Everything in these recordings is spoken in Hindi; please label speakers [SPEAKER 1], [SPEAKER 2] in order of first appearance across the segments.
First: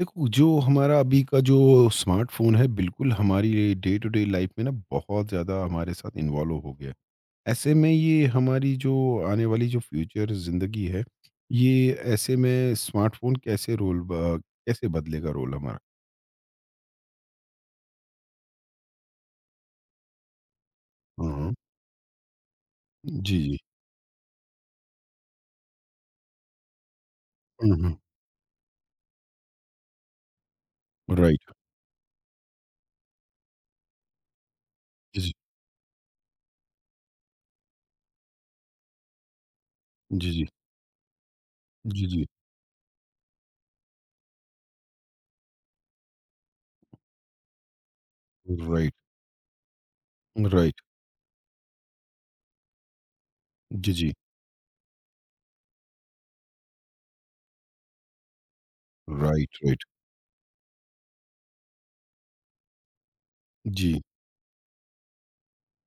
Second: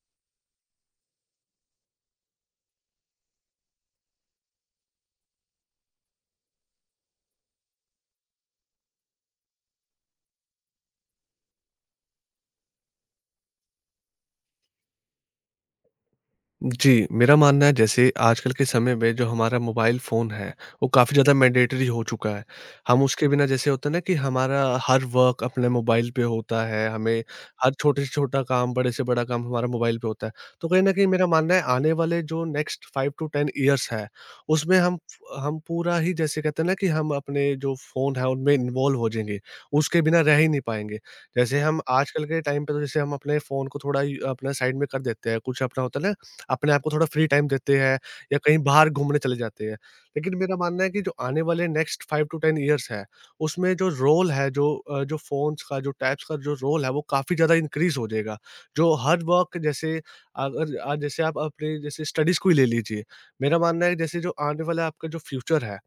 [SPEAKER 1] देखो जो हमारा अभी का जो स्मार्टफोन है, बिल्कुल हमारी डे टू डे लाइफ में ना बहुत ज़्यादा हमारे साथ इन्वॉल्व हो गया है। ऐसे में ये हमारी जो आने वाली जो फ्यूचर ज़िंदगी है, ये ऐसे में स्मार्टफोन कैसे रोल कैसे बदलेगा रोल हमारा।
[SPEAKER 2] जी, मेरा मानना है जैसे आजकल के समय में जो हमारा मोबाइल फ़ोन है, वो काफ़ी ज़्यादा
[SPEAKER 1] हम्म।
[SPEAKER 2] मैंडेटरी हो चुका है। हम उसके
[SPEAKER 1] जी,
[SPEAKER 2] बिना
[SPEAKER 1] जी।
[SPEAKER 2] जैसे होता है ना कि हमारा हर वर्क अपने मोबाइल पे होता है, हमें हर
[SPEAKER 1] हम्म।
[SPEAKER 2] छोटे से छोटा काम, बड़े से बड़ा काम हमारा मोबाइल पे होता है। तो कहीं न कहीं मेरा
[SPEAKER 1] राइट।
[SPEAKER 2] मानना है आने वाले जो नेक्स्ट 5 टू 10 इयर्स है, उसमें हम
[SPEAKER 1] जी,
[SPEAKER 2] फ हम पूरा ही जैसे कहते हैं ना कि हम अपने जो फ़ोन है उनमें इन्वॉल्व हो जाएँगे, उसके बिना
[SPEAKER 1] जी।
[SPEAKER 2] रह
[SPEAKER 1] जी,
[SPEAKER 2] ही नहीं पाएँगे। जैसे हम
[SPEAKER 1] जी, जी।
[SPEAKER 2] आजकल के टाइम पे तो जैसे हम अपने फ़ोन को थोड़ा इ अपना साइड में कर देते हैं, कुछ अपना होता है ना, अपने आप को थोड़ा फ्री टाइम देते हैं या कहीं बाहर
[SPEAKER 1] राइट,
[SPEAKER 2] घूमने चले जाते हैं। लेकिन मेरा
[SPEAKER 1] राइट।
[SPEAKER 2] मानना है कि जो आने वाले नेक्स्ट 5 टू 10 इयर्स है, उसमें जो
[SPEAKER 1] जी, जी।
[SPEAKER 2] रोल है, जो फ़ोन्स का, जो टैब्स का जो रोल है, वो काफ़ी ज़्यादा इंक्रीज़ हो जाएगा। जो हर
[SPEAKER 1] राइट,
[SPEAKER 2] वर्क
[SPEAKER 1] राइट।
[SPEAKER 2] जैसे अगर अ, जैसे आप अपने जैसे स्टडीज़ को ही ले लीजिए। मेरा मानना है
[SPEAKER 1] जी,
[SPEAKER 2] जैसे जो आने वाला आपका जो फ्यूचर है,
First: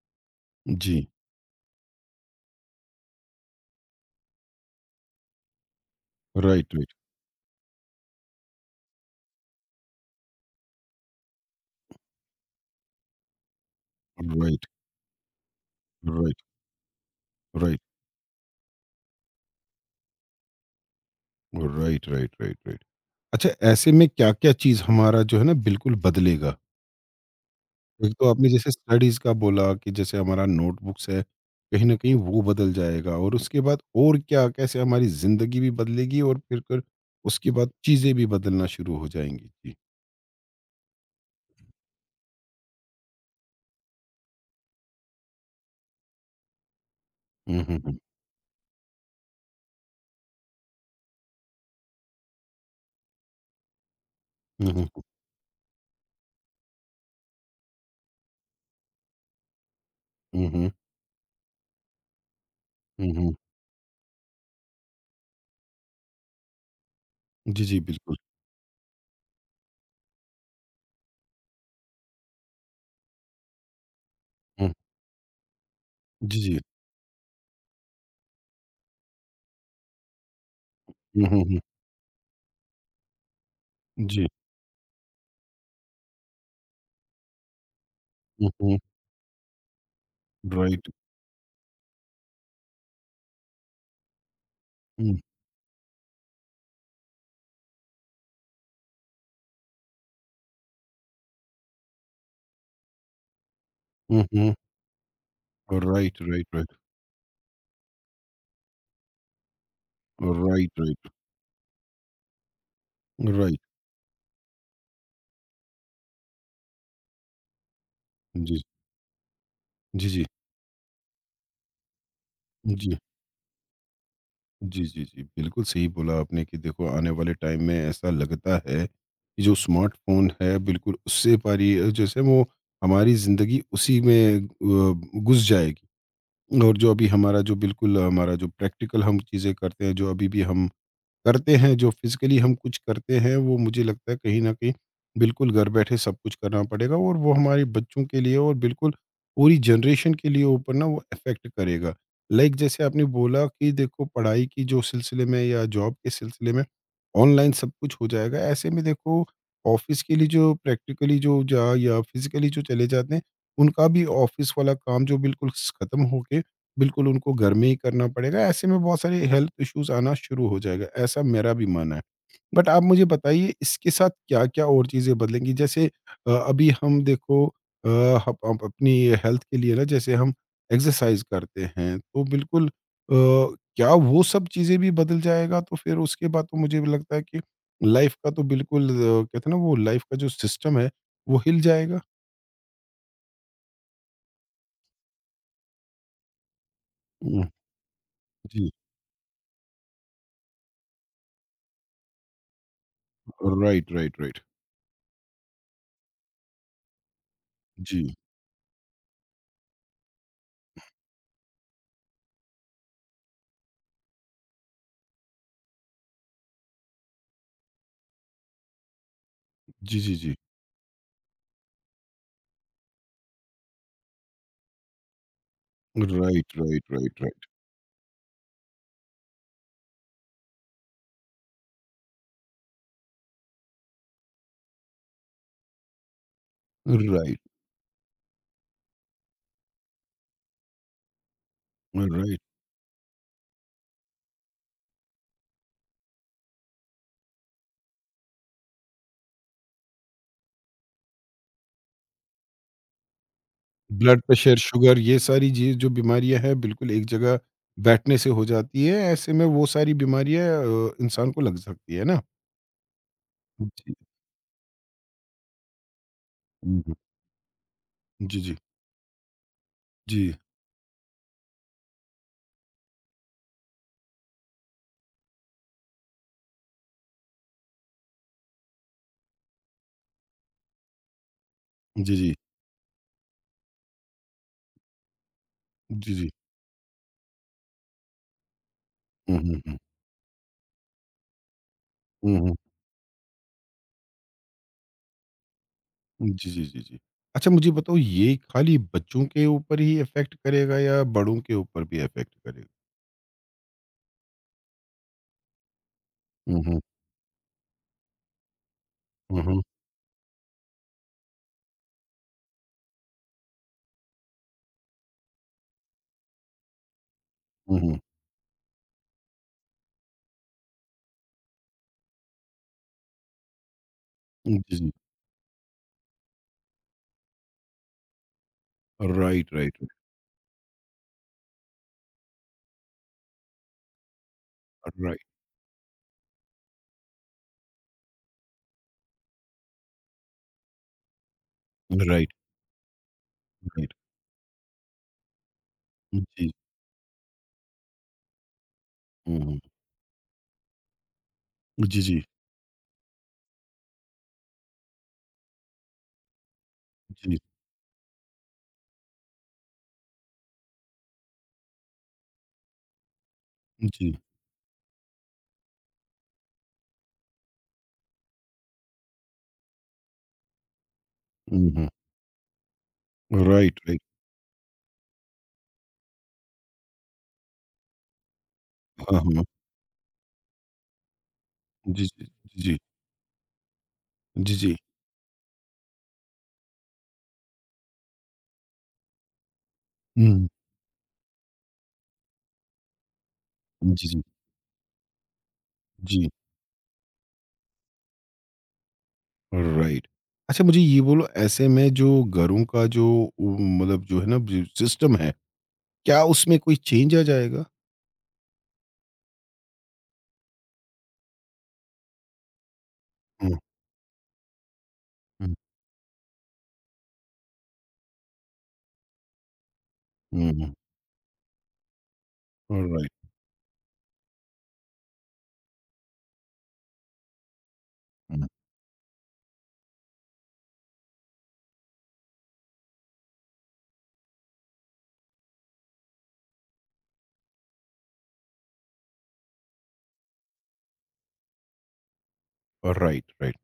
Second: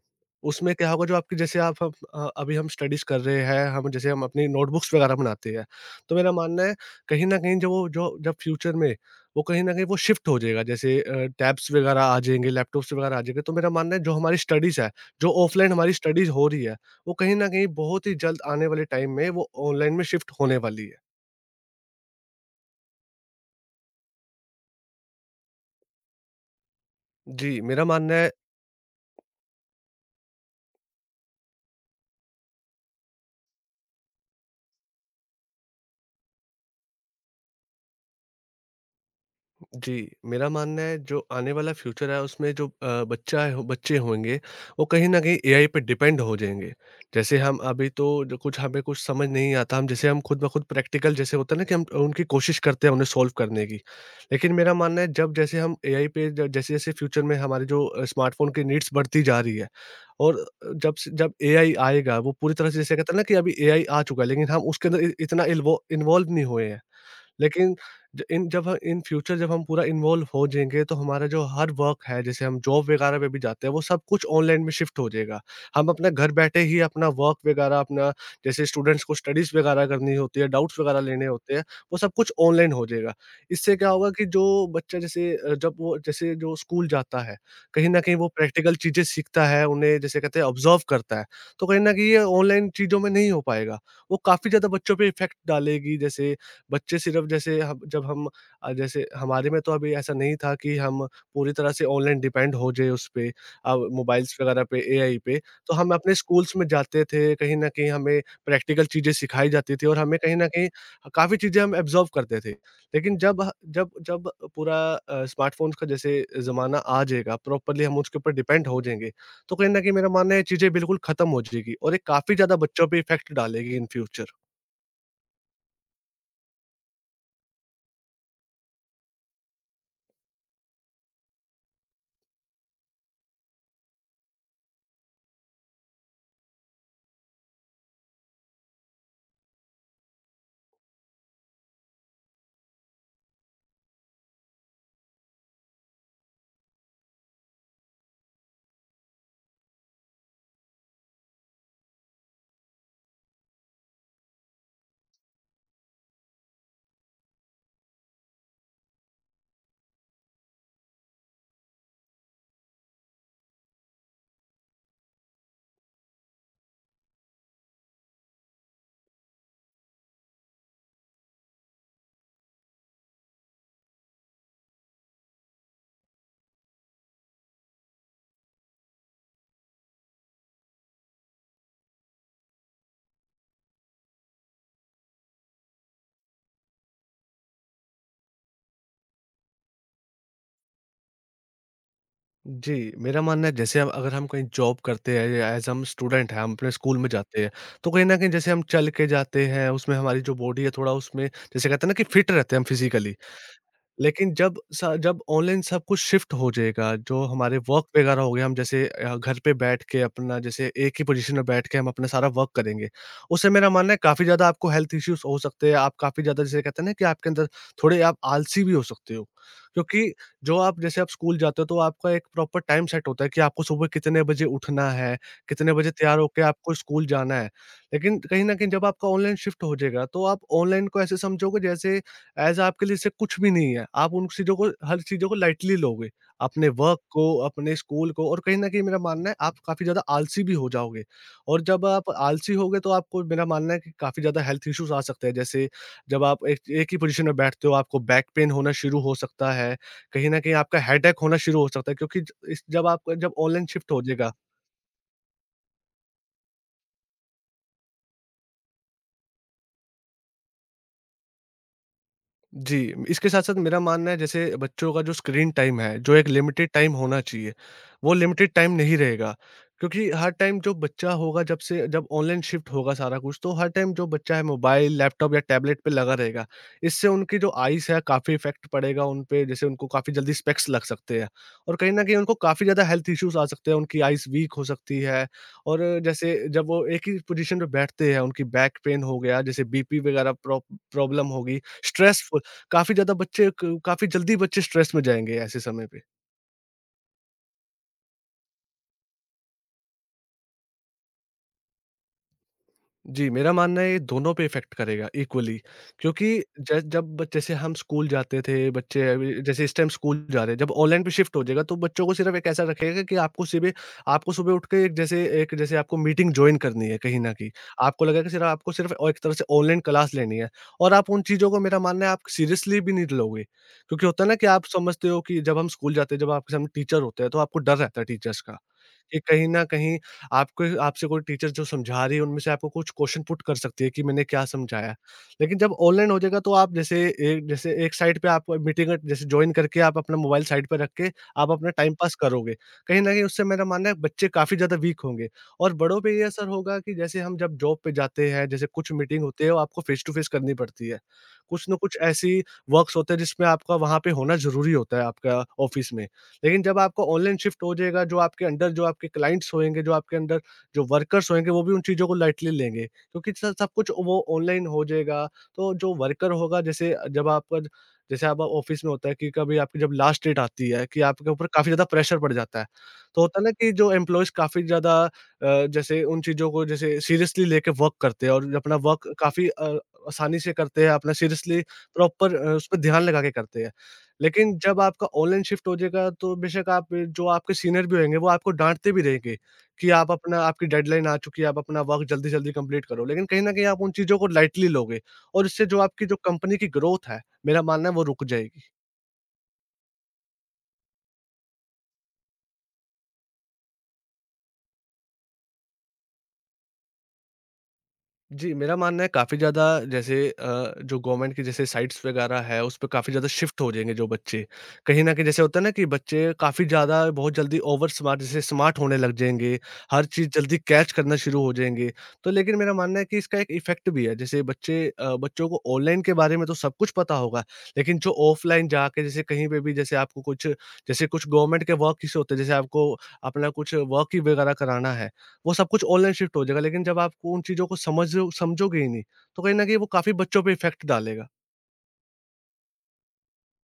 [SPEAKER 2] उसमें क्या होगा
[SPEAKER 1] जी।
[SPEAKER 2] जो आपकी जैसे आप हम अभी हम स्टडीज़ कर रहे हैं, हम जैसे हम अपनी नोटबुक्स वगैरह बनाते हैं। तो मेरा मानना
[SPEAKER 1] राइट,
[SPEAKER 2] है
[SPEAKER 1] राइट,
[SPEAKER 2] कहीं न कहीं जो वो जो जब फ्यूचर में वो कहीं न कहीं वो शिफ्ट हो जाएगा जैसे टैब्स वगैरह आ जाएँगे, लैपटॉप्स वगैरह आ जाएँगे, तो मेरा मानना है जो हमारी
[SPEAKER 1] राइट,
[SPEAKER 2] स्टडीज़ है, जो ऑफ़लाइन हमारी स्टडीज़
[SPEAKER 1] राइट,
[SPEAKER 2] हो रही है, वो कहीं न कहीं
[SPEAKER 1] राइट,
[SPEAKER 2] बहुत ही जल्द आने वाले टाइम में वो ऑनलाइन में शिफ्ट होने वाली है।
[SPEAKER 1] Right, right, right, right. अच्छा, ऐसे में क्या-क्या चीज़ हमारा जो है ना बिल्कुल बदलेगा?
[SPEAKER 2] जी, मेरा
[SPEAKER 1] एक
[SPEAKER 2] मानना
[SPEAKER 1] तो
[SPEAKER 2] है
[SPEAKER 1] आपने जैसे स्टडीज़ का बोला कि जैसे हमारा नोटबुक्स है, कहीं न कहीं वो बदल जाएगा, और उसके बाद और क्या कैसे हमारी ज़िंदगी भी बदलेगी और फिर कर उसके बाद चीज़ें भी बदलना शुरू हो जाएँगी। जी।
[SPEAKER 2] जी, मेरा मानना है जो आने वाला फ्यूचर है उसमें जो बच्चा है बच्चे होंगे वो कहीं न कहीं एआई पे डिपेंड हो जाएँगे। जैसे हम
[SPEAKER 1] हुँ, हुँ,
[SPEAKER 2] अभी
[SPEAKER 1] हुँ।
[SPEAKER 2] तो जो कुछ हमें कुछ समझ नहीं आता हम जैसे हम खुद ब खुद प्रैक्टिकल जैसे होता है ना कि हम उनकी कोशिश करते हैं उन्हें सॉल्व करने की। लेकिन
[SPEAKER 1] हुँ,
[SPEAKER 2] मेरा मानना
[SPEAKER 1] हुँ।
[SPEAKER 2] है जब जैसे हम एआई पे ज जैसे-जैसे फ्यूचर में हमारे जो स्मार्टफ़ोन की नीड्स बढ़ती जा रही है और
[SPEAKER 1] हुँ, हुँ।
[SPEAKER 2] जब से जब एआई आएगा वो पूरी तरह से जैसे
[SPEAKER 1] हुँ,
[SPEAKER 2] कहते हैं ना कि
[SPEAKER 1] हुँ।
[SPEAKER 2] अभी एआई आ चुका है लेकिन हम उसके अंदर इ इतना इल्वो इन्वॉल्व नहीं हुए हैं।
[SPEAKER 1] जी,
[SPEAKER 2] लेकिन
[SPEAKER 1] जी, बिल्कुल।
[SPEAKER 2] ज इन जब ह इन फ्यूचर जब हम पूरा इन्वॉल्व हो जाएँगे, तो हमारा जो हर वर्क है, जैसे हम जॉब वगैरह पे भी जाते हैं, वो सब कुछ ऑनलाइन में
[SPEAKER 1] हुँ।
[SPEAKER 2] शिफ्ट हो जाएगा। हम अपना घर
[SPEAKER 1] जी, जी।
[SPEAKER 2] बैठे ही अपना वर्क वगैरह अपना जैसे स्टूडेंट्स को स्टडीज़ वगैरह करनी होती है, डाउट्स वगैरह
[SPEAKER 1] हुँ,
[SPEAKER 2] लेने
[SPEAKER 1] हुँ,
[SPEAKER 2] होते
[SPEAKER 1] हुँ।
[SPEAKER 2] हैं, वो सब कुछ ऑनलाइन हो जाएगा। इससे क्या होगा
[SPEAKER 1] जी।
[SPEAKER 2] कि जो बच्चा जैसे जब वो जैसे जो स्कूल जाता है, कहीं न कहीं वो
[SPEAKER 1] हुँ,
[SPEAKER 2] प्रैक्टिकल
[SPEAKER 1] हुँ।
[SPEAKER 2] चीज़ें सीखता है, उन्हें जैसे कहते हैं ऑब्ज़र्व
[SPEAKER 1] राइट।
[SPEAKER 2] करता है, तो कहीं न कहीं ये ऑनलाइन चीज़ों में नहीं हो पाएगा। वो काफ़ी ज़्यादा बच्चों पे
[SPEAKER 1] हुँ।
[SPEAKER 2] इफ़ेक्ट डालेगी जैसे बच्चे सिर्फ जैसे हम जब हम जैसे हमारे में तो अभी ऐसा नहीं था कि हम पूरी तरह से ऑनलाइन डिपेंड हो जाए उस पे
[SPEAKER 1] हुँ,
[SPEAKER 2] मोबाइल्स
[SPEAKER 1] हुँ।
[SPEAKER 2] वगैरह पे, एआई पे। तो हम अपने
[SPEAKER 1] राइट, राइट,
[SPEAKER 2] स्कूल्स में
[SPEAKER 1] राइट।
[SPEAKER 2] जाते थे, कहीं न कहीं हमें प्रैक्टिकल चीज़ें सिखाई जाती थी और हमें कहीं न कहीं
[SPEAKER 1] राइट, राइट।
[SPEAKER 2] काफ़ी चीज़ें हम एब्ज़ॉर्ब करते थे। लेकिन जब ह
[SPEAKER 1] राइट।
[SPEAKER 2] जब जब पूरा स्मार्टफ़ोन्स का जैसे ज़माना आ जाएगा, प्रॉपर्ली हम उसके ऊपर
[SPEAKER 1] जी।
[SPEAKER 2] डिपेंड हो जाएँगे, तो कहीं न कहीं
[SPEAKER 1] जी,
[SPEAKER 2] मेरा
[SPEAKER 1] जी।
[SPEAKER 2] मानना है ये चीज़ें बिल्कुल ख़त्म हो जाएगी और ये काफ़ी ज़्यादा बच्चों
[SPEAKER 1] जी।
[SPEAKER 2] पे इफ़ेक्ट डालेगी इन फ्यूचर।
[SPEAKER 1] जी, जी, जी। बिल्कुल सही बोला आपने कि देखो आने वाले टाइम में ऐसा लगता है कि जो स्मार्टफ़ोन है, बिल्कुल उससे जैसे वो हमारी ज़िंदगी उसी में घुस जाएगी। और जो अभी हमारा जो बिल्कुल हमारा जो प्रैक्टिकल हम चीज़ें करते हैं, जो अभी भी हम करते हैं, जो फिजिकली हम कुछ करते हैं, वो मुझे लगता है कहीं न कहीं बिल्कुल घर बैठे सब कुछ करना पड़ेगा, और वो हमारे बच्चों के लिए और बिल्कुल पूरी जनरेशन के लिए ऊपर ना वो इफ़ेक्ट करेगा। लाइक जैसे आपने बोला कि देखो पढ़ाई की जो सिलसिले में या जॉब के सिलसिले में ऑनलाइन सब कुछ हो जाएगा। ऐसे में देखो ऑफ़िस के लिए जो प्रैक्टिकली जो जा या फिजिकली जो चले जाते हैं, उनका भी ऑफ़िस वाला काम जो बिल्कुल ख़त्म होके बिल्कुल उनको घर में ही करना पड़ेगा। ऐसे में बहुत सारे हेल्थ इश्यूज आना शुरू हो जाएगा, ऐसा मेरा भी मानना है। बट आप मुझे बताइए इसके साथ क्या क्या और चीज़ें बदलेंगी, जैसे अभी हम देखो, हम अपनी हेल्थ के लिए ना, जैसे हम एक्सरसाइज करते हैं तो बिल्कुल, क्या वो सब चीज़ें भी बदल जाएगा? तो फिर उसके बाद तो मुझे भी लगता है कि लाइफ का तो बिल्कुल, कहते हैं ना, वो लाइफ का जो सिस्टम है वो हिल जाएगा।
[SPEAKER 2] जी, मेरा मानना है जैसे अब अगर हम कहीं जॉब करते हैं या एज़ हम स्टूडेंट हैं, हम अपने स्कूल में जाते
[SPEAKER 1] हम्म,
[SPEAKER 2] हैं, तो कहीं न कहीं जैसे हम
[SPEAKER 1] जी।
[SPEAKER 2] चल के जाते हैं, उसमें हमारी जो बॉडी है थोड़ा उसमें जैसे कहते हैं ना कि फिट रहते हैं हम फिज़िकली।
[SPEAKER 1] राइट, राइट,
[SPEAKER 2] लेकिन
[SPEAKER 1] राइट।
[SPEAKER 2] जब ऑनलाइन सब कुछ शिफ्ट हो जाएगा, जो हमारे वर्क
[SPEAKER 1] जी,
[SPEAKER 2] वगैरह हो गया, हम जैसे घर पे बैठ के अपना जैसे एक ही पोज़ीशन में बैठ के हम अपना सारा वर्क करेंगे। उससे मेरा मानना है काफ़ी ज़्यादा आपको हेल्थ इश्यूज़ हो सकते हैं, आप काफ़ी ज़्यादा जैसे कहते हैं ना कि आपके अंदर थोड़े आप आलसी भी हो सकते हो।
[SPEAKER 1] जी,
[SPEAKER 2] क्योंकि
[SPEAKER 1] जी, जी।
[SPEAKER 2] जो आप जैसे आप स्कूल जाते हो तो आपका एक प्रॉपर टाइम सेट होता है कि आपको सुबह कितने बजे उठना है, कितने बजे तैयार होके
[SPEAKER 1] राइट,
[SPEAKER 2] आपको
[SPEAKER 1] राइट,
[SPEAKER 2] स्कूल
[SPEAKER 1] राइट,
[SPEAKER 2] जाना
[SPEAKER 1] राइट।
[SPEAKER 2] है। लेकिन कहीं न कहीं जब आपका ऑनलाइन शिफ्ट हो जाएगा, तो आप ऑनलाइन को ऐसे समझोगे जैसे एज़ आपके लिए से कुछ भी नहीं है। आप उन चीज़ों को हर चीज़ों को लाइटली लोगे। अपने वर्क को,
[SPEAKER 1] राइट,
[SPEAKER 2] अपने स्कूल को और कहीं न कहीं मेरा मानना है आप काफ़ी ज़्यादा आलसी भी हो जाओगे। और जब आप
[SPEAKER 1] राइट।
[SPEAKER 2] आलसी होगे तो आपको मेरा मानना है कि काफ़ी ज़्यादा हेल्थ इश्यूज़ आ सकते हैं। जैसे जब आप एक एक ही पोज़ीशन में बैठते हो आपको बैक पेन होना शुरू हो सकता है। कहीं न कहीं आपका हेडेक होना शुरू हो सकता है क्योंकि ज इस जब आप जब ऑनलाइन शिफ्ट हो
[SPEAKER 1] ब्लड
[SPEAKER 2] जाएगा।
[SPEAKER 1] प्रेशर, शुगर, ये सारी चीज़ जो बीमारियाँ हैं बिल्कुल एक जगह बैठने से हो जाती है। ऐसे में वो सारी बीमारियाँ इंसान को लग सकती है ना?
[SPEAKER 2] जी, इसके साथ-साथ मेरा
[SPEAKER 1] जी।
[SPEAKER 2] मानना है जैसे बच्चों का जो स्क्रीन टाइम है, जो एक लिमिटेड
[SPEAKER 1] हुँ,
[SPEAKER 2] टाइम
[SPEAKER 1] हुँ।
[SPEAKER 2] होना चाहिए, वो
[SPEAKER 1] जी,
[SPEAKER 2] लिमिटेड
[SPEAKER 1] जी।
[SPEAKER 2] टाइम नहीं रहेगा। क्योंकि हर
[SPEAKER 1] जी।
[SPEAKER 2] टाइम जो बच्चा होगा जब से जब ऑनलाइन शिफ्ट होगा सारा कुछ, तो हर टाइम जो बच्चा है मोबाइल, लैपटॉप या टैबलेट पे लगा रहेगा। इससे उनकी जो आइज़ है काफ़ी इफ़ेक्ट पड़ेगा उन पे, जैसे उनको काफ़ी जल्दी स्पेक्स लग सकते हैं। और कहीं न
[SPEAKER 1] जी,
[SPEAKER 2] कहीं उनको
[SPEAKER 1] जी।
[SPEAKER 2] काफ़ी ज़्यादा हेल्थ इश्यूज़ आ सकते हैं, उनकी आइज़ वीक हो सकती है और
[SPEAKER 1] जी, जी।
[SPEAKER 2] जैसे जब वो एक ही पोज़ीशन पे बैठते हैं, उनकी बैक पेन हो
[SPEAKER 1] हुँ,
[SPEAKER 2] गया,
[SPEAKER 1] हुँ,
[SPEAKER 2] जैसे
[SPEAKER 1] हुँ।
[SPEAKER 2] बीपी वगैरह प्रॉब्लम होगी, स्ट्रेस
[SPEAKER 1] हुँ, हुँ।
[SPEAKER 2] काफ़ी ज़्यादा बच्चे क काफ़ी जल्दी बच्चे स्ट्रेस में जाएँगे ऐसे समय पे।
[SPEAKER 1] जी, जी, जी, जी। अच्छा, मुझे बताओ, ये खाली बच्चों के ऊपर ही इफ़ेक्ट करेगा या बड़ों के ऊपर भी इफ़ेक्ट करेगा?
[SPEAKER 2] जी, मेरा मानना है ये दोनों पे इफ़ेक्ट करेगा इक्वली क्योंकि
[SPEAKER 1] हुँ, हुँ।
[SPEAKER 2] जैसे हम स्कूल जाते थे, बच्चे
[SPEAKER 1] हुँ,
[SPEAKER 2] अभी
[SPEAKER 1] हुँ।
[SPEAKER 2] जैसे इस टाइम स्कूल जा रहे हैं, जब ऑनलाइन पे शिफ्ट हो जाएगा तो बच्चों को सिर्फ एक ऐसा रखेगा कि आपको सुबह उठ के एक जैसे आपको मीटिंग जॉइन करनी है कहीं न कहीं।
[SPEAKER 1] हुँ, हुँ।
[SPEAKER 2] आपको लगेगा सिर्फ और एक तरह से ऑनलाइन क्लास लेनी है और आप उन चीज़ों को मेरा मानना है आप सीरियसली भी नहीं लोगे। क्योंकि होता है ना कि
[SPEAKER 1] जी,
[SPEAKER 2] आप
[SPEAKER 1] जी।
[SPEAKER 2] समझते हो कि जब हम स्कूल जाते हैं, जब आपके सामने टीचर होते हैं तो आपको डर रहता है टीचर्स का।
[SPEAKER 1] राइट,
[SPEAKER 2] कि कहीं
[SPEAKER 1] राइट,
[SPEAKER 2] न
[SPEAKER 1] राइट,
[SPEAKER 2] कहीं आपको आपसे कोई टीचर जो समझा रही है, उनमें से आपको कुछ क्वेश्चन पुट कर सकती है कि मैंने क्या समझाया।
[SPEAKER 1] राइट,
[SPEAKER 2] लेकिन जब ऑनलाइन हो जाएगा तो आप जैसे एक साइड पे आप मीटिंग जैसे जॉइन करके आप अपना मोबाइल साइड पे रख के आप अपना टाइम पास
[SPEAKER 1] राइट,
[SPEAKER 2] करोगे। कहीं न कहीं उससे मेरा मानना
[SPEAKER 1] राइट।
[SPEAKER 2] है बच्चे काफ़ी ज़्यादा वीक होंगे और बड़ों पे ये असर
[SPEAKER 1] जी।
[SPEAKER 2] होगा कि जैसे हम जब जॉब पे जाते हैं, जैसे कुछ मीटिंग
[SPEAKER 1] हुँ,
[SPEAKER 2] होती है वो
[SPEAKER 1] हुँ।
[SPEAKER 2] आपको फेस टू फेस करनी पड़ती है। कुछ न कुछ
[SPEAKER 1] जी, जी।
[SPEAKER 2] ऐसी वर्क्स होते हैं जिसमें आपका वहाँ पे होना ज़रूरी होता है आपका ऑफिस में। लेकिन जब आपका
[SPEAKER 1] जी,
[SPEAKER 2] ऑनलाइन शिफ्ट हो जाएगा, जो आपके अंडर जो आपके क्लाइंट्स होएँगे, जो आपके अंडर जो वर्कर्स होएँगे, वो भी उन चीज़ों को लाइटली लेंगे क्योंकि स सब कुछ
[SPEAKER 1] जी।
[SPEAKER 2] वो ऑनलाइन हो जाएगा। तो जो वर्कर होगा जैसे जब आपका जैसे आप ऑफ़िस में होता है कि कभी आपकी जब लास्ट डेट आती है कि आपके ऊपर
[SPEAKER 1] हुँ,
[SPEAKER 2] काफ़ी ज़्यादा
[SPEAKER 1] हुँ।
[SPEAKER 2] प्रेशर पड़ जाता है। तो होता है ना कि
[SPEAKER 1] राइट,
[SPEAKER 2] जो
[SPEAKER 1] राइट।
[SPEAKER 2] एम्प्लॉइज़ काफ़ी ज़्यादा जैसे उन चीज़ों को जैसे सीरियसली लेके वर्क करते हैं और अपना वर्क
[SPEAKER 1] हाँ, हाँ।
[SPEAKER 2] काफ़ी आसानी से करते हैं, अपना सीरियसली
[SPEAKER 1] जी, जी,
[SPEAKER 2] प्रॉपर उस
[SPEAKER 1] जी,
[SPEAKER 2] पे ध्यान लगा के करते हैं।
[SPEAKER 1] जी,
[SPEAKER 2] लेकिन
[SPEAKER 1] जी।
[SPEAKER 2] जब आपका ऑनलाइन शिफ्ट हो जाएगा तो बेशक आप जो आपके सीनियर भी होंगे वो आपको डाँटते भी रहेंगे, कि आप अपना
[SPEAKER 1] हुँ,
[SPEAKER 2] आपकी डेडलाइन आ चुकी है, आप अपना वर्क जल्दी-जल्दी कंप्लीट करो। लेकिन कहीं न कहीं आप उन
[SPEAKER 1] जी,
[SPEAKER 2] चीज़ों
[SPEAKER 1] जी,
[SPEAKER 2] को लाइटली लोगे और इससे जो आपकी जो
[SPEAKER 1] जी।
[SPEAKER 2] कंपनी की ग्रोथ है, मेरा मानना है वो रुक जाएगी।
[SPEAKER 1] राइट। अच्छा, मुझे ये बोलो, ऐसे में जो घरों का जो उ मतलब जो है ना जो सिस्टम है, क्या उसमें कोई चेंज आ जाएगा?
[SPEAKER 2] जी, मेरा मानना है काफ़ी ज़्यादा जैसे जो गवर्नमेंट की जैसे साइट्स वगैरह है, उस पे काफ़ी ज़्यादा
[SPEAKER 1] हुँ,
[SPEAKER 2] शिफ्ट हो जाएँगे जो बच्चे। कहीं न कहीं जैसे
[SPEAKER 1] हुँ,
[SPEAKER 2] होता है ना कि बच्चे काफ़ी ज़्यादा बहुत जल्दी ओवर स्मार्ट जैसे स्मार्ट होने लग जाएँगे, हर चीज़
[SPEAKER 1] हुँ,
[SPEAKER 2] जल्दी
[SPEAKER 1] हुँ।
[SPEAKER 2] कैच करना शुरू हो जाएँगे। तो लेकिन मेरा मानना है कि
[SPEAKER 1] राइट,
[SPEAKER 2] इसका एक इफ़ेक्ट भी है, जैसे बच्चे बच्चों को ऑनलाइन के बारे में तो सब कुछ पता होगा, लेकिन जो
[SPEAKER 1] हुँ।
[SPEAKER 2] ऑफलाइन जाके जैसे कहीं पे भी जैसे आपको कुछ जैसे कुछ गवर्नमेंट के वर्क किसे होते हैं, जैसे आपको अपना कुछ वर्क ही वगैरह कराना है, वो सब कुछ ऑनलाइन शिफ्ट हो जाएगा लेकिन जब आप उन चीज़ों को समझोगे ही नहीं, तो कहीं न कहीं वो काफ़ी बच्चों पे इफ़ेक्ट डालेगा।
[SPEAKER 1] Right, right.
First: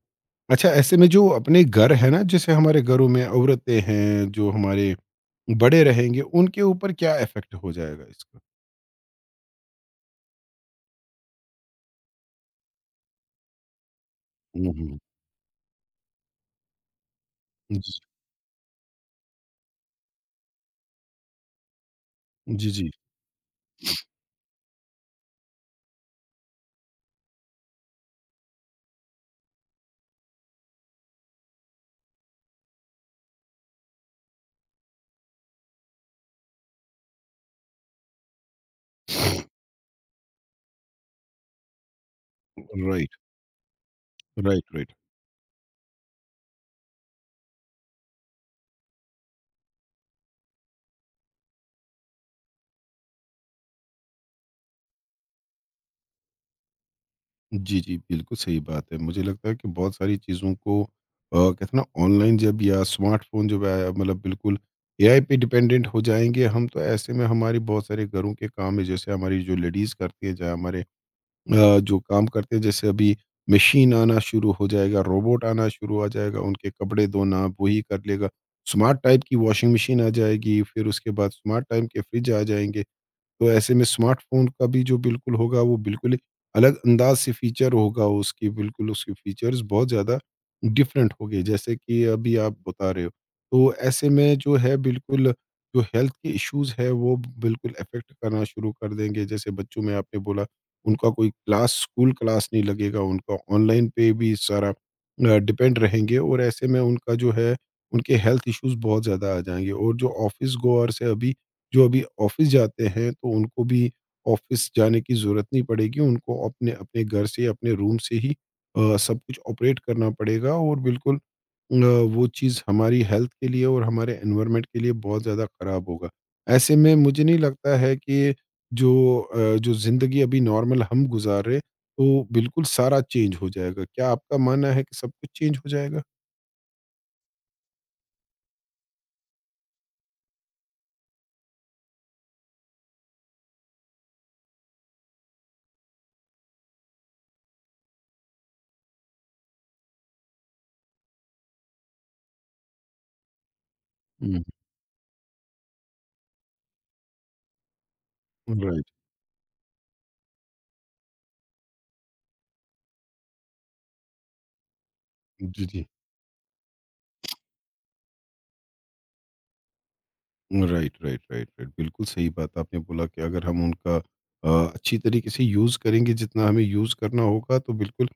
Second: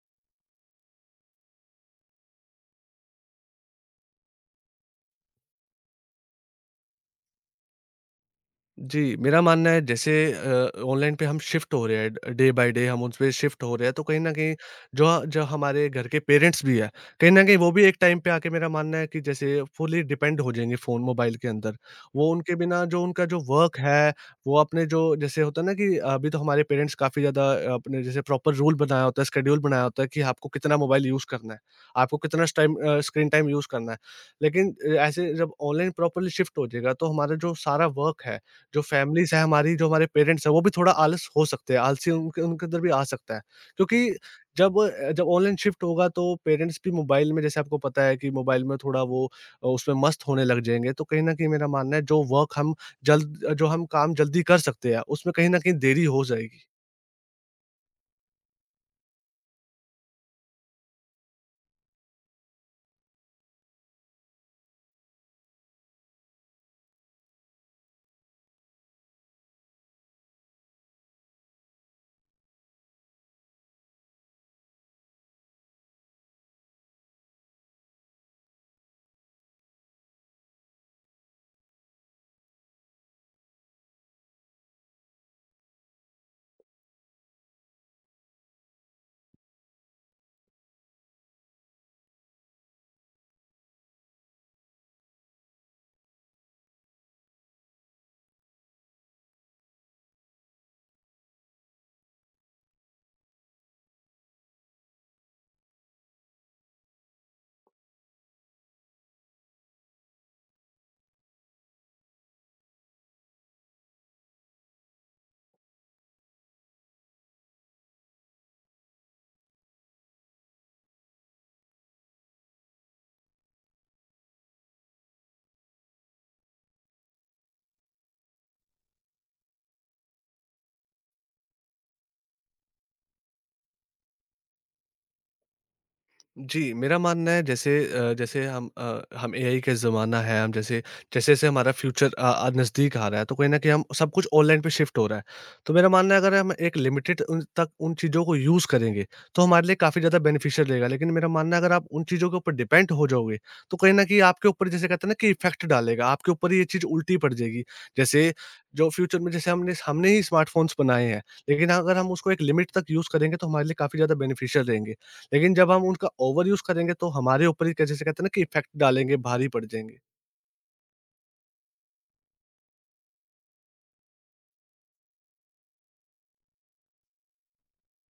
[SPEAKER 1] अच्छा, ऐसे में जो अपने घर है ना, जैसे हमारे घरों में औरतें हैं, जो हमारे बड़े रहेंगे, उनके ऊपर क्या इफ़ेक्ट हो जाएगा इसका?
[SPEAKER 2] जी, मेरा मानना है, जैसे ऑनलाइन पे हम शिफ्ट हो रहे हैं, डे बाय डे हम उसपे शिफ्ट हो रहे हैं। तो कहीं न कहीं
[SPEAKER 1] हुँ, हुँ।
[SPEAKER 2] जो जो हमारे घर के पेरेंट्स भी हैं, कहीं न कहीं वो भी
[SPEAKER 1] जी,
[SPEAKER 2] एक टाइम पे आके, मेरा मानना है कि जैसे फुली डिपेंड हो जाएँगे फ़ोन, मोबाइल के अंदर। वो उनके बिना
[SPEAKER 1] जी,
[SPEAKER 2] जो उनका जो वर्क है, वो अपने, जो जैसे होता है ना, कि अभी तो हमारे पेरेंट्स काफ़ी ज़्यादा अपने जैसे प्रॉपर रूल बनाया होता है, शेड्यूल बनाया होता है कि आपको कितना मोबाइल यूज़ करना है, आपको कितना स्क्रीन टाइम यूज़ करना है। लेकिन ऐसे जब ऑनलाइन प्रॉपर्ली शिफ्ट हो जाएगा, तो हमारा जो सारा वर्क है, जो फैमिलीज़
[SPEAKER 1] जी।
[SPEAKER 2] हैं हमारी, जो हमारे पेरेंट्स हैं, वो भी थोड़ा आलस हो सकते हैं, आलसी उनके उनके अंदर भी आ
[SPEAKER 1] राइट,
[SPEAKER 2] सकता है। क्योंकि
[SPEAKER 1] राइट,
[SPEAKER 2] जब
[SPEAKER 1] राइट।
[SPEAKER 2] अ, जब ऑनलाइन शिफ्ट होगा, तो पेरेंट्स भी मोबाइल में, जैसे आपको पता है कि मोबाइल में थोड़ा वो उसमें मस्त होने लग जाएँगे। तो कहीं न कहीं मेरा मानना है, जो वर्क हम जल्द जो हम काम जल्दी कर सकते हैं, उसमें कहीं न कहीं देरी हो जाएगी।
[SPEAKER 1] जी, जी, बिल्कुल सही बात है। मुझे लगता है कि बहुत सारी चीज़ों को, कहते हैं ना, ऑनलाइन जब या स्मार्टफ़ोन जब आया, मतलब बिल्कुल एआई पे डिपेंडेंट हो जाएँगे हम। तो ऐसे में हमारे बहुत सारे घरों के काम है, जैसे हमारी जो लेडीज़ करती हैं, जहाँ हमारे जो काम करते हैं, जैसे अभी मशीन आना शुरू हो जाएगा, रोबोट आना शुरू हो जाएगा, उनके कपड़े धोना वो ही कर लेगा। स्मार्ट टाइप की वॉशिंग मशीन आ जाएगी, फिर उसके बाद स्मार्ट टाइप के फ्रिज आ जाएँगे। तो ऐसे में स्मार्टफ़ोन का भी जो बिल्कुल होगा, वो बिल्कुल ही अलग अंदाज़ से फ़ीचर होगा। उसकी बिल्कुल उसके फ़ीचर्स बहुत ज़्यादा डिफरेंट होंगे जैसे कि अभी आप बता रहे हो। तो ऐसे में जो है बिल्कुल, जो हेल्थ के इश्यूज़ है वो बिल्कुल अफ़ेक्ट करना शुरू कर देंगे। जैसे बच्चों में आपने बोला, उनका कोई क्लास, स्कूल क्लास नहीं लगेगा, उनका ऑनलाइन पे भी सारा डिपेंड रहेंगे, और ऐसे में उनका जो है, उनके हेल्थ इश्यूज़ बहुत ज़्यादा आ जाएँगे। और जो ऑफ़िस गोअर्स है अभी, जो अभी ऑफ़िस जाते हैं, तो उनको भी ऑफ़िस जाने की ज़रूरत नहीं पड़ेगी। उनको अपने अपने घर से, अपने रूम से ही सब कुछ ऑपरेट करना पड़ेगा, और बिल्कुल अ, वो चीज़ हमारी हेल्थ के लिए और हमारे एनवायरनमेंट के लिए बहुत ज़्यादा ख़राब होगा। ऐसे में मुझे नहीं लगता है कि जो जो ज़िंदगी अभी नॉर्मल हम गुज़ार रहे, तो बिल्कुल सारा चेंज हो जाएगा। क्या आपका मानना है कि सब कुछ चेंज हो जाएगा?
[SPEAKER 2] जी, मेरा मानना है, जैसे जैसे हम एआई का ज़माना है, हम जैसे, जैसे-जैसे हमारा फ्यूचर नज़दीक आ रहा है, तो कहीं न कहीं हम सब कुछ ऑनलाइन पे शिफ्ट हो रहा है। तो मेरा मानना है, अगर हम एक लिमिटेड उन तक उन चीज़ों को यूज़ करेंगे, तो हमारे लिए काफ़ी ज़्यादा बेनिफिशियल रहेगा। लेकिन मेरा मानना है, अगर आप उन चीज़ों के ऊपर डिपेंड हो जाओगे, तो कहीं न कहीं
[SPEAKER 1] हुँ।
[SPEAKER 2] आपके ऊपर, जैसे कहते हैं ना कि इफ़ेक्ट डालेगा, आपके ऊपर ये चीज़ उल्टी पड़ जाएगी। जैसे जो
[SPEAKER 1] राइट।
[SPEAKER 2] फ्यूचर में, जैसे हमने हमने ही स्मार्टफ़ोन्स बनाए हैं, लेकिन अगर हम उसको एक लिमिट तक यूज़ करेंगे, तो हमारे लिए काफ़ी ज़्यादा बेनिफिशियल रहेंगे। लेकिन
[SPEAKER 1] जी,
[SPEAKER 2] जब हम
[SPEAKER 1] जी।
[SPEAKER 2] उनका ओवर यूज़ करेंगे, तो हमारे ऊपर ही, क जैसे कहते हैं ना कि इफ़ेक्ट डालेंगे, भारी पड़ जाएँगे।
[SPEAKER 1] Right, right, right, right. बिल्कुल सही बात आपने बोला कि अगर हम उनका, अ, अच्छी तरीके से यूज़ करेंगे, जितना हमें यूज़ करना होगा, तो बिल्कुल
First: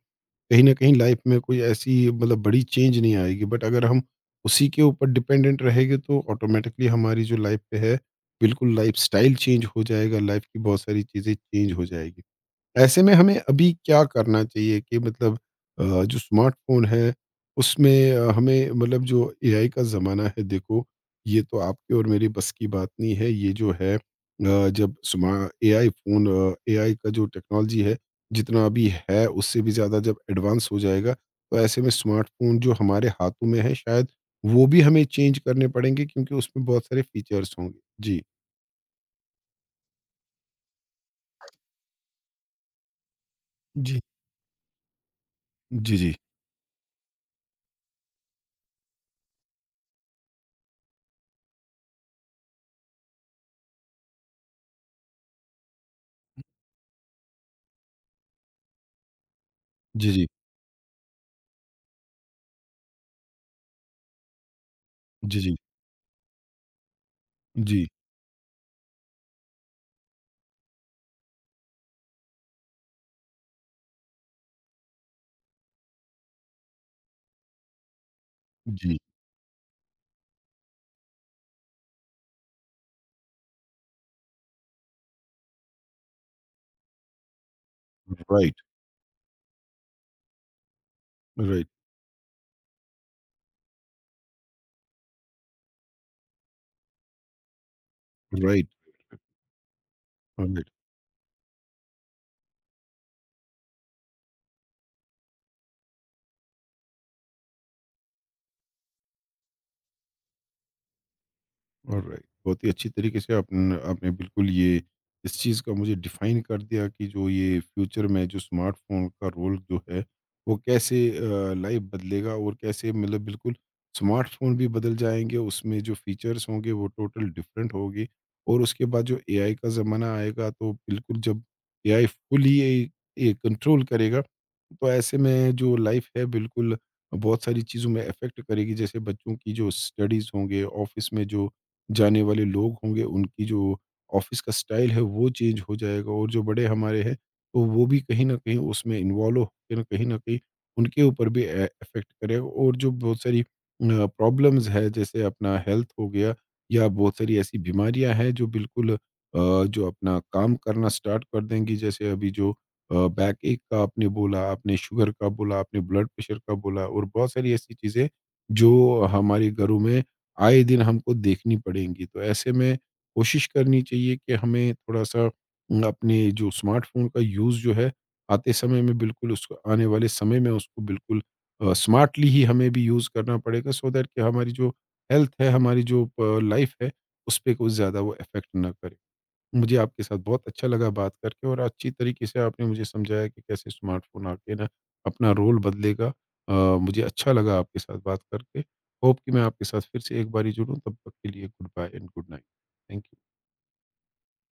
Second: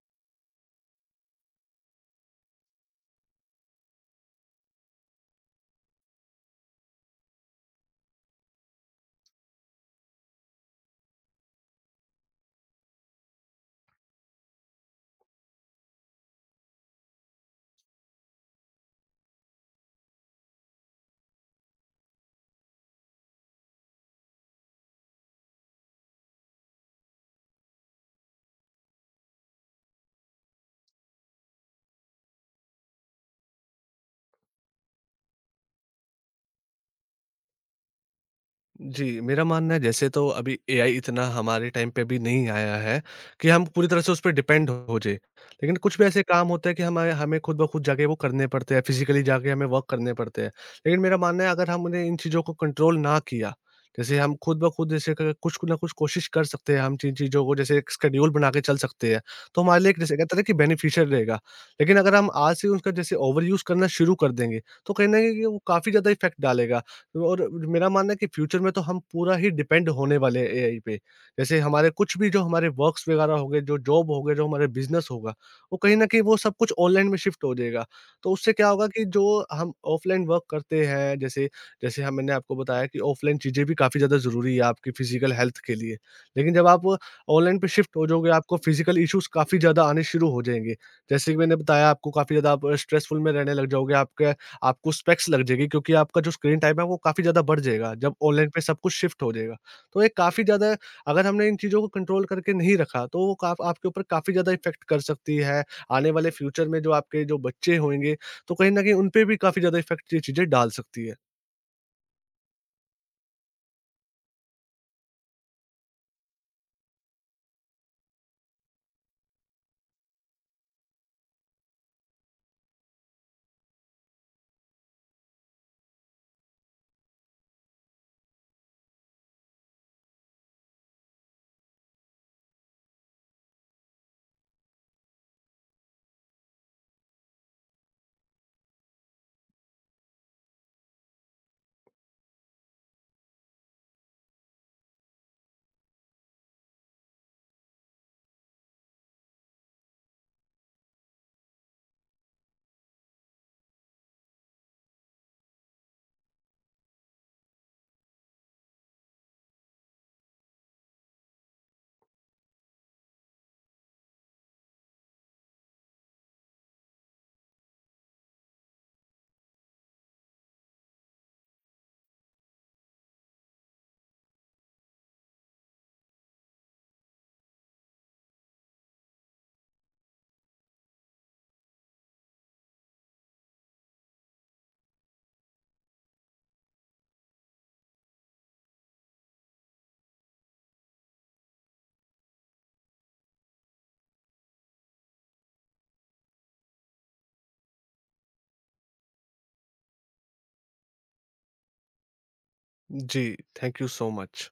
[SPEAKER 1] कहीं न कहीं लाइफ़ में कोई ऐसी मतलब बड़ी चेंज नहीं आएगी। बट अगर हम उसी के ऊपर डिपेंडेंट रहेंगे, तो ऑटोमेटिकली हमारी जो लाइफ़ पे है, बिल्कुल लाइफ़स्टाइल चेंज हो जाएगा, लाइफ़ की बहुत सारी चीज़ें चेंज हो जाएगी। ऐसे में हमें अभी क्या करना चाहिए कि मतलब, जो स्मार्टफ़ोन है, उसमें हमें मतलब, जो एआई का ज़माना है देखो, ये तो आपकी और मेरी बस की बात नहीं है। ये जो है जब स्मा एआई फ़ोन, एआई का जो टेक्नोलॉजी है, जितना अभी है उससे भी ज़्यादा जब एडवांस हो जाएगा, तो ऐसे में स्मार्टफ़ोन जो हमारे हाथों में है, शायद वो भी हमें चेंज करने पड़ेंगे क्योंकि उसमें बहुत सारे फ़ीचर्स होंगे। जी।
[SPEAKER 2] जी, मेरा मानना है, जैसे तो अभी एआई इतना हमारे टाइम पे अभी नहीं आया है कि हम पूरी
[SPEAKER 1] जी।
[SPEAKER 2] तरह से उस पे डिपेंड हो जाएँ। लेकिन
[SPEAKER 1] जी,
[SPEAKER 2] कुछ भी
[SPEAKER 1] जी।
[SPEAKER 2] ऐसे काम होते हैं कि हमारे हमें खुद ब खुद जाके वो करने पड़ते हैं, फिज़िकली जाके हमें वर्क करने पड़ते हैं। लेकिन मेरा मानना है, अगर हमने इन चीज़ों को कंट्रोल ना किया, जैसे हम खुद ब खुद, जैसे क कुछ ना कुछ कोशिश कर सकते हैं, हम जिन चीज़ों को जैसे एक स्केड्यूल बना के चल सकते हैं, तो हमारे लिए एक,
[SPEAKER 1] जी,
[SPEAKER 2] जैसे
[SPEAKER 1] जी।
[SPEAKER 2] कहते हैं ना कि बेनिफिशियल रहेगा। लेकिन अगर हम आज से उसका जैसे ओवरयूज़ करना शुरू कर देंगे, तो कहीं न
[SPEAKER 1] जी,
[SPEAKER 2] कहीं
[SPEAKER 1] जी।
[SPEAKER 2] वो काफ़ी ज़्यादा इफ़ेक्ट डालेगा। और
[SPEAKER 1] जी,
[SPEAKER 2] मेरा मानना है कि फ्यूचर में तो हम पूरा ही डिपेंड होने वाले हैं एआई पे। जैसे हमारे कुछ भी, जो हमारे वर्क्स वगैरह हो गए, जो जॉब हो गए, जो हमारे बिज़नेस होगा, वो कहीं न कहीं वो सब कुछ ऑनलाइन में शिफ्ट हो जाएगा। तो उससे क्या होगा
[SPEAKER 1] जी।
[SPEAKER 2] कि जो हम ऑफलाइन वर्क करते हैं, जैसे जैसे हम मैंने आपको बताया कि ऑफलाइन चीज़ें भी काफ़ी ज़्यादा ज़रूरी है आपकी फिज़िकल हेल्थ के लिए। लेकिन जब आप ऑनलाइन पे शिफ्ट हो जाओगे, आपको
[SPEAKER 1] राइट।
[SPEAKER 2] फिज़िकल इश्यूज़ काफ़ी ज़्यादा आने शुरू हो जाएँगे। जैसे कि मैंने
[SPEAKER 1] Right.
[SPEAKER 2] बताया आपको, काफ़ी ज़्यादा आप स्ट्रेसफुल में रहने लग जाओगे, आपके आपको स्पेक्स लग जाएगी, क्योंकि आपका जो स्क्रीन टाइम है वो काफ़ी ज़्यादा बढ़ जाएगा, जब ऑनलाइन पे
[SPEAKER 1] Right.
[SPEAKER 2] सब कुछ शिफ्ट हो जाएगा। तो ये काफ़ी
[SPEAKER 1] All right.
[SPEAKER 2] ज़्यादा, अगर हमने इन चीज़ों को कंट्रोल करके नहीं रखा, तो वो काफ़ आपके ऊपर काफ़ी ज़्यादा इफ़ेक्ट कर सकती है। आने वाले फ्यूचर में जो आपके जो बच्चे होंगे, तो कहीं न कहीं उन पे भी काफ़ी ज़्यादा इफ़ेक्ट ये चीज़ें डाल सकती है।
[SPEAKER 1] ऑलराइट, बहुत ही अच्छी तरीके से आपने आपने बिल्कुल ये इस चीज़ का मुझे डिफाइन कर दिया कि जो ये फ्यूचर में जो स्मार्टफोन का रोल जो है, वो कैसे लाइफ बदलेगा, और कैसे मतलब बिल्कुल स्मार्टफोन भी बदल जाएंगे, उसमें जो फीचर्स होंगे वो टोटल डिफरेंट होगी। और उसके बाद जो एआई का ज़माना आएगा, तो बिल्कुल जब एआई फुली ये कंट्रोल करेगा, तो ऐसे में जो लाइफ है बिल्कुल बहुत सारी चीज़ों में अफेक्ट करेगी, जैसे बच्चों की जो स्टडीज़ होंगे, ऑफिस में जो जाने वाले लोग होंगे, उनकी जो ऑफिस का स्टाइल है वो चेंज हो जाएगा। और जो बड़े हमारे हैं, तो वो भी कहीं ना कहीं उसमें इन्वॉल्व होकर, ना कहीं उनके ऊपर भी इफेक्ट करेगा। और जो बहुत सारी प्रॉब्लम्स है, जैसे अपना हेल्थ हो गया, या बहुत सारी ऐसी बीमारियां हैं जो बिल्कुल जो अपना काम करना स्टार्ट कर देंगी, जैसे अभी जो बैक एक का आपने बोला, आपने शुगर का बोला, आपने ब्लड प्रेशर का बोला, और बहुत सारी ऐसी चीज़ें जो हमारे घरों में आए दिन हमको देखनी पड़ेंगी। तो ऐसे में कोशिश करनी चाहिए कि हमें थोड़ा-सा अपने जो स्मार्टफ़ोन का यूज़ जो है, आते समय में बिल्कुल उसको, आने वाले समय में उसको बिल्कुल स्मार्टली ही हमें भी यूज़ करना पड़ेगा, सो दैट कि हमारी जो हेल्थ है, हमारी जो लाइफ़ है, उस पे कुछ ज़्यादा वो इफ़ेक्ट ना करे। मुझे आपके साथ बहुत अच्छा लगा बात करके, और अच्छी तरीके से आपने मुझे समझाया कि कैसे स्मार्टफोन आके ना अपना रोल बदलेगा। अ, मुझे अच्छा लगा आपके साथ बात करके। होप कि मैं आपके साथ फिर से एक बारी जुड़ूँ। तब तक के लिए goodbye and good night. Thank you.
[SPEAKER 2] जी, थैंक यू सो मच।